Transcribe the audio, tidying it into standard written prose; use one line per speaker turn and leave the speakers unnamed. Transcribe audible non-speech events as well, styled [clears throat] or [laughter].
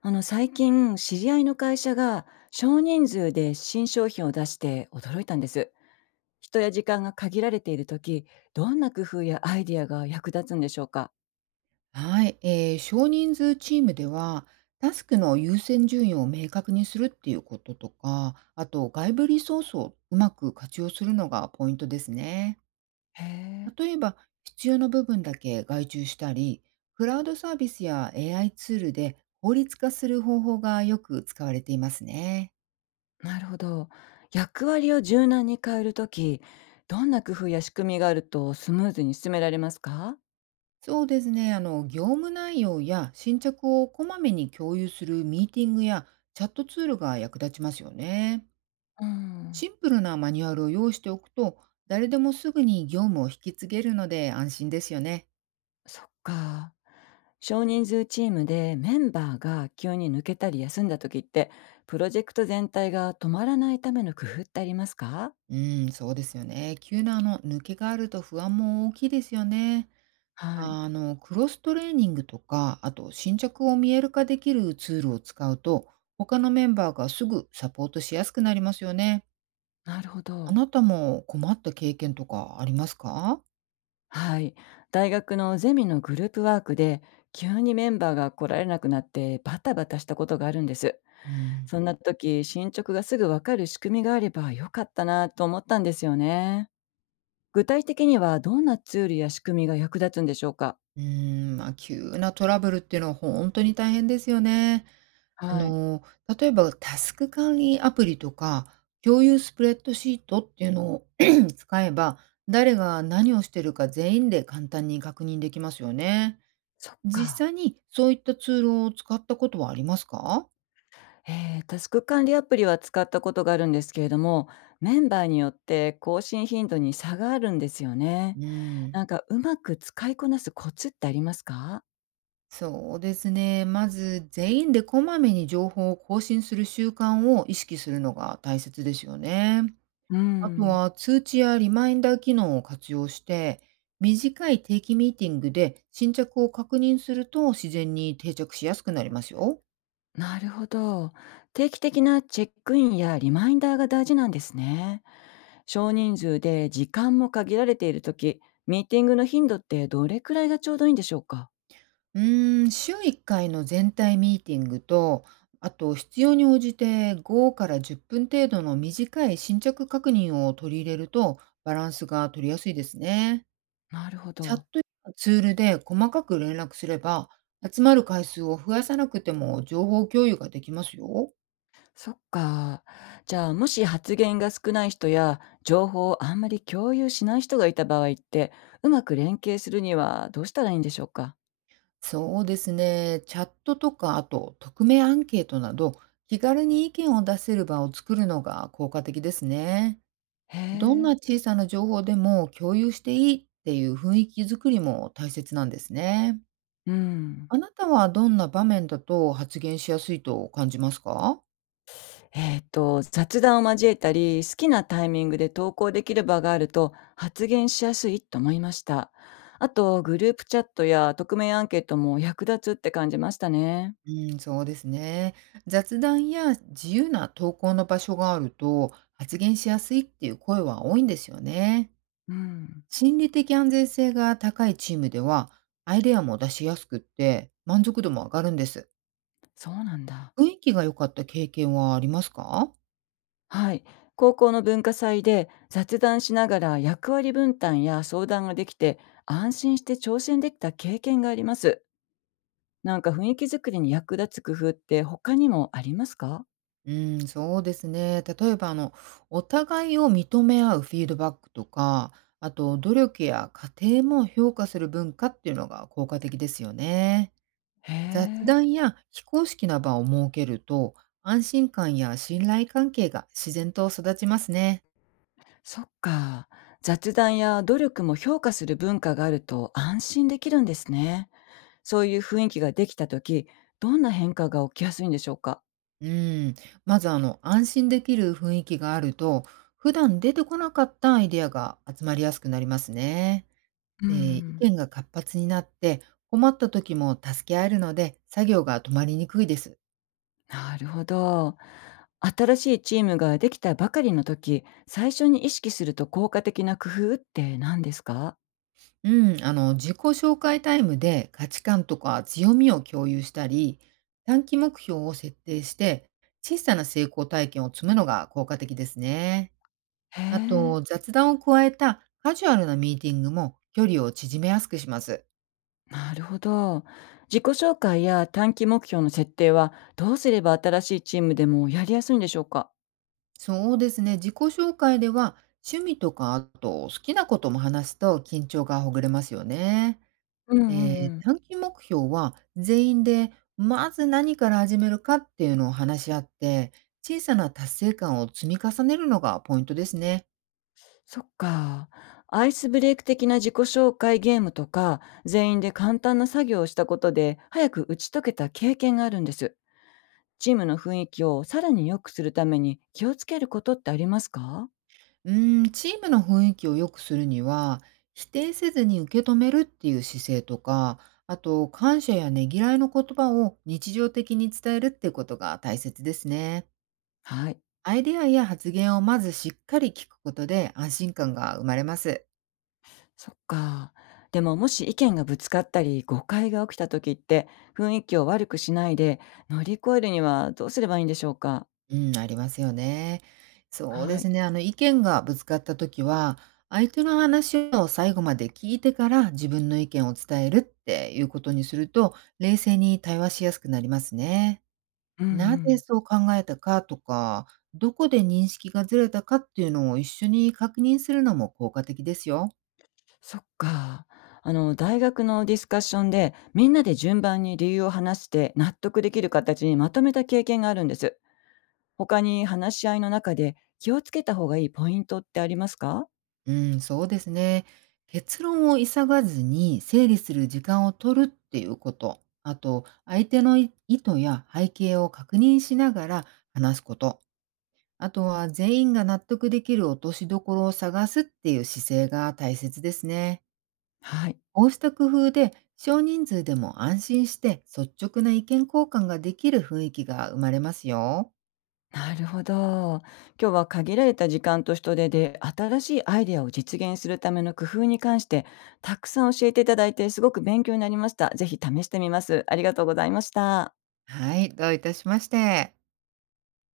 最近、知り合いの会社が少人数で新商品を出して驚いたんです。人や時間が限られている時、どんな工夫やアイディアが役立つんでしょうか？
はい、少人数チームでは、タスクの優先順位を明確にするっていうこととか、あと外部リソースをうまく活用するのがポイントですね。
へ
例えば、必要な部分だけ外注したり、クラウドサービスや AI ツールで効率化する方法がよく使われていますね。
え、なるほど。役割を柔軟に変える時、どんな工夫や仕組みがあるとスムーズに進められますか？
そうですね、業務内容や進捗をこまめに共有するミーティングやチャットツールが役立ちますよね。
うん。
シンプルなマニュアルを用意しておくと、誰でもすぐに業務を引き継げるので安心ですよね。
そっか。少人数チームでメンバーが急に抜けたり休んだ時って、プロジェクト全体が止まらないための工夫ってありますか？
うん、そうですよね。急な抜けがあると不安も大きいですよね。
はい。
クロストレーニングとか、あと新着を見える化できるツールを使うと、他のメンバーがすぐサポートしやすくなりますよね。
なるほ
あ
ど。
なたも困った経験とかありますか？
はい。大学のゼミのグループワークで、急にメンバーが来られなくなってバタバタしたことがあるんです。
うん。
そんな時、進捗がすぐわかる仕組みがあればよかったなと思ったんですよね。具体的にはどんなツールや仕組みが役立つんでしょうか？
うーん、まあ、急なトラブルっていうのは本当に大変ですよね。あ
はい。
の、例えばタスク管理アプリとか、共有スプレッドシートっていうのを [clears throat] 使えば、誰が何をしてるか全員で簡単に確認できますよね。
そっ
実
か。
際にそういったツールを使ったことはありますか？
えー、タスク管理アプリは使ったことがあるんですけれども、メンバーによって更新頻度に差があるんですよね。
うん、
なんかうまく使いこなすコツってありますか？
そうですね。まず全員でこまめに情報を更新する習慣を意識するのが大切ですよね。
う
あと
ん、
は通知やリマインダー機能を活用して、短い定期ミーティングで進捗を確認すると自然に定着しやすくなりますよ。
なるほど。定期的なチェックインやリマインダーが大事なんですね。少人数で時間も限られているとき、ミーティングの頻度ってどれくらいがちょうどいいんでしょうか？
うーん、週1回の全体ミーティングと、あと必要に応じて5から10分程度の短い進捗確認を取り入れるとバランスが取りやすいですね。
なるほ
チャッ
ど。
トやツールで細かく連絡すれば、集まる回数を増やさなくても情報共有ができますよ。
そっか。じゃあ、もし発言が少ない人や、情報をあんまり共有しない人がいた場合って、うまく連携するにはどうしたらいいんでしょうか？
そうですね。チャットとか、あと匿名アンケートなど、気軽に意見を出せる場を作るのが効果的ですね。
へ
どんな
え。
小さな情報でも共有していいっていう雰囲気づくりも大切なんですね。
うん。
あなたはどんな場面だと発言しやすいと感じますか？
えっと、雑談を交えたり、好きなタイミングで投稿できる場があると発言しやすいと思いました。あと、グループチャットや匿名アンケートも役立つって感じましたね。
うん、そうですね。雑談や自由な投稿の場所があると発言しやすいっていう声は多いんですよね。
うん、
心理的安全性が高いチームでは、アイデアも出しやすくって満足度も上がるんです。
そうなんだ。
雰囲気が良かった経験はありますか？
はい。高校の文化祭で雑談しながら役割分担や相談ができて、安心して挑戦できた経験があります。なんか雰囲気作りに役立つ工夫って他にもありますか？
うん、そうですね。例えば、お互いを認め合うフィードバックとか、あと、努力や過程も評価する文化っていうのが効果的ですよね。
へ
雑
え。
談や非公式な場を設けると、安心感や信頼関係が自然と育ちますね。
そっか。雑談や努力も評価する文化があると安心できるんですね。そういう雰囲気ができた時、どんな変化が起きやすいんでしょうか？
うん、まず安心できる雰囲気があると、普段出てこなかったアイデアが集まりやすくなりますね。
う
意
ん、
見が活発になって困った時も助け合えるので作業が止まりにくいです。
なるほど。新しいチームができたばかりの時、最初に意識すると効果的な工夫って何ですか？
うん、自己紹介タイムで価値観とか強みを共有したり、短期目標を設定して小さな成功体験を積むのが効果的ですね。
へ
あ
え。
と雑談を加えたカジュアルなミーティングも距離を縮めやすくします。
なるほど。自己紹介や短期目標の設定はどうすれば新しいチームでもやりやすいんでしょうか？
そうですね。自己紹介では趣味とか、あと好きなことも話すと緊張がほぐれますよね。
うんうん。うん。
短期目標は全員でまず何から始めるかっていうのを話し合って、小さな達成感を積み重ねるのがポイントですね。
そっか。アイスブレイク的な自己紹介ゲームとか、全員で簡単な作業をしたことで、早く打ち解けた経験があるんです。チームの雰囲気をさらに良くするために気をつけることってありますか？
うーん、チームの雰囲気を良くするには、否定せずに受け止めるっていう姿勢とか、あと感謝やねぎらいの言葉を日常的に伝えるっていうことが大切ですね。
はい。
アイデアや発言をまずしっかり聞くことで安心感が生まれます。
そっか。でも、もし意見がぶつかったり誤解が起きた時って、雰囲気を悪くしないで乗り越えるにはどうすればいいんでしょうか？
うん、ありますよね。そうで
は
す
い。
ね。意見がぶつかった時は、相手の話を最後まで聞いてから自分の意見を伝えるっていうことにすると、冷静に対話しやすくなりますね。
うんう
なぜ
ん。
そう考えたかとか、どこで認識がずれたかっていうのを一緒に確認するのも効果的ですよ。
そっか。あの、大学のディスカッションで、みんなで順番に理由を話して納得できる形にまとめた経験があるんです。他に話し合いの中で気をつけた方がいいポイントってありますか？
うん、そうですね。結論を急がずに整理する時間を取るっていうこと。あと、相手の意図や背景を確認しながら話すこと。あとは、全員が納得できる落としどころを探すっていう姿勢が大切ですね。
はい。
こうした工夫で、少人数でも安心して率直な意見交換ができる雰囲気が生まれますよ。
なるほど。今日は、限られた時間と人手で新しいアイデアを実現するための工夫に関してたくさん教えていただいて、すごく勉強になりました。ぜひ試してみます。ありがとうございました。
はい、どういたしまして。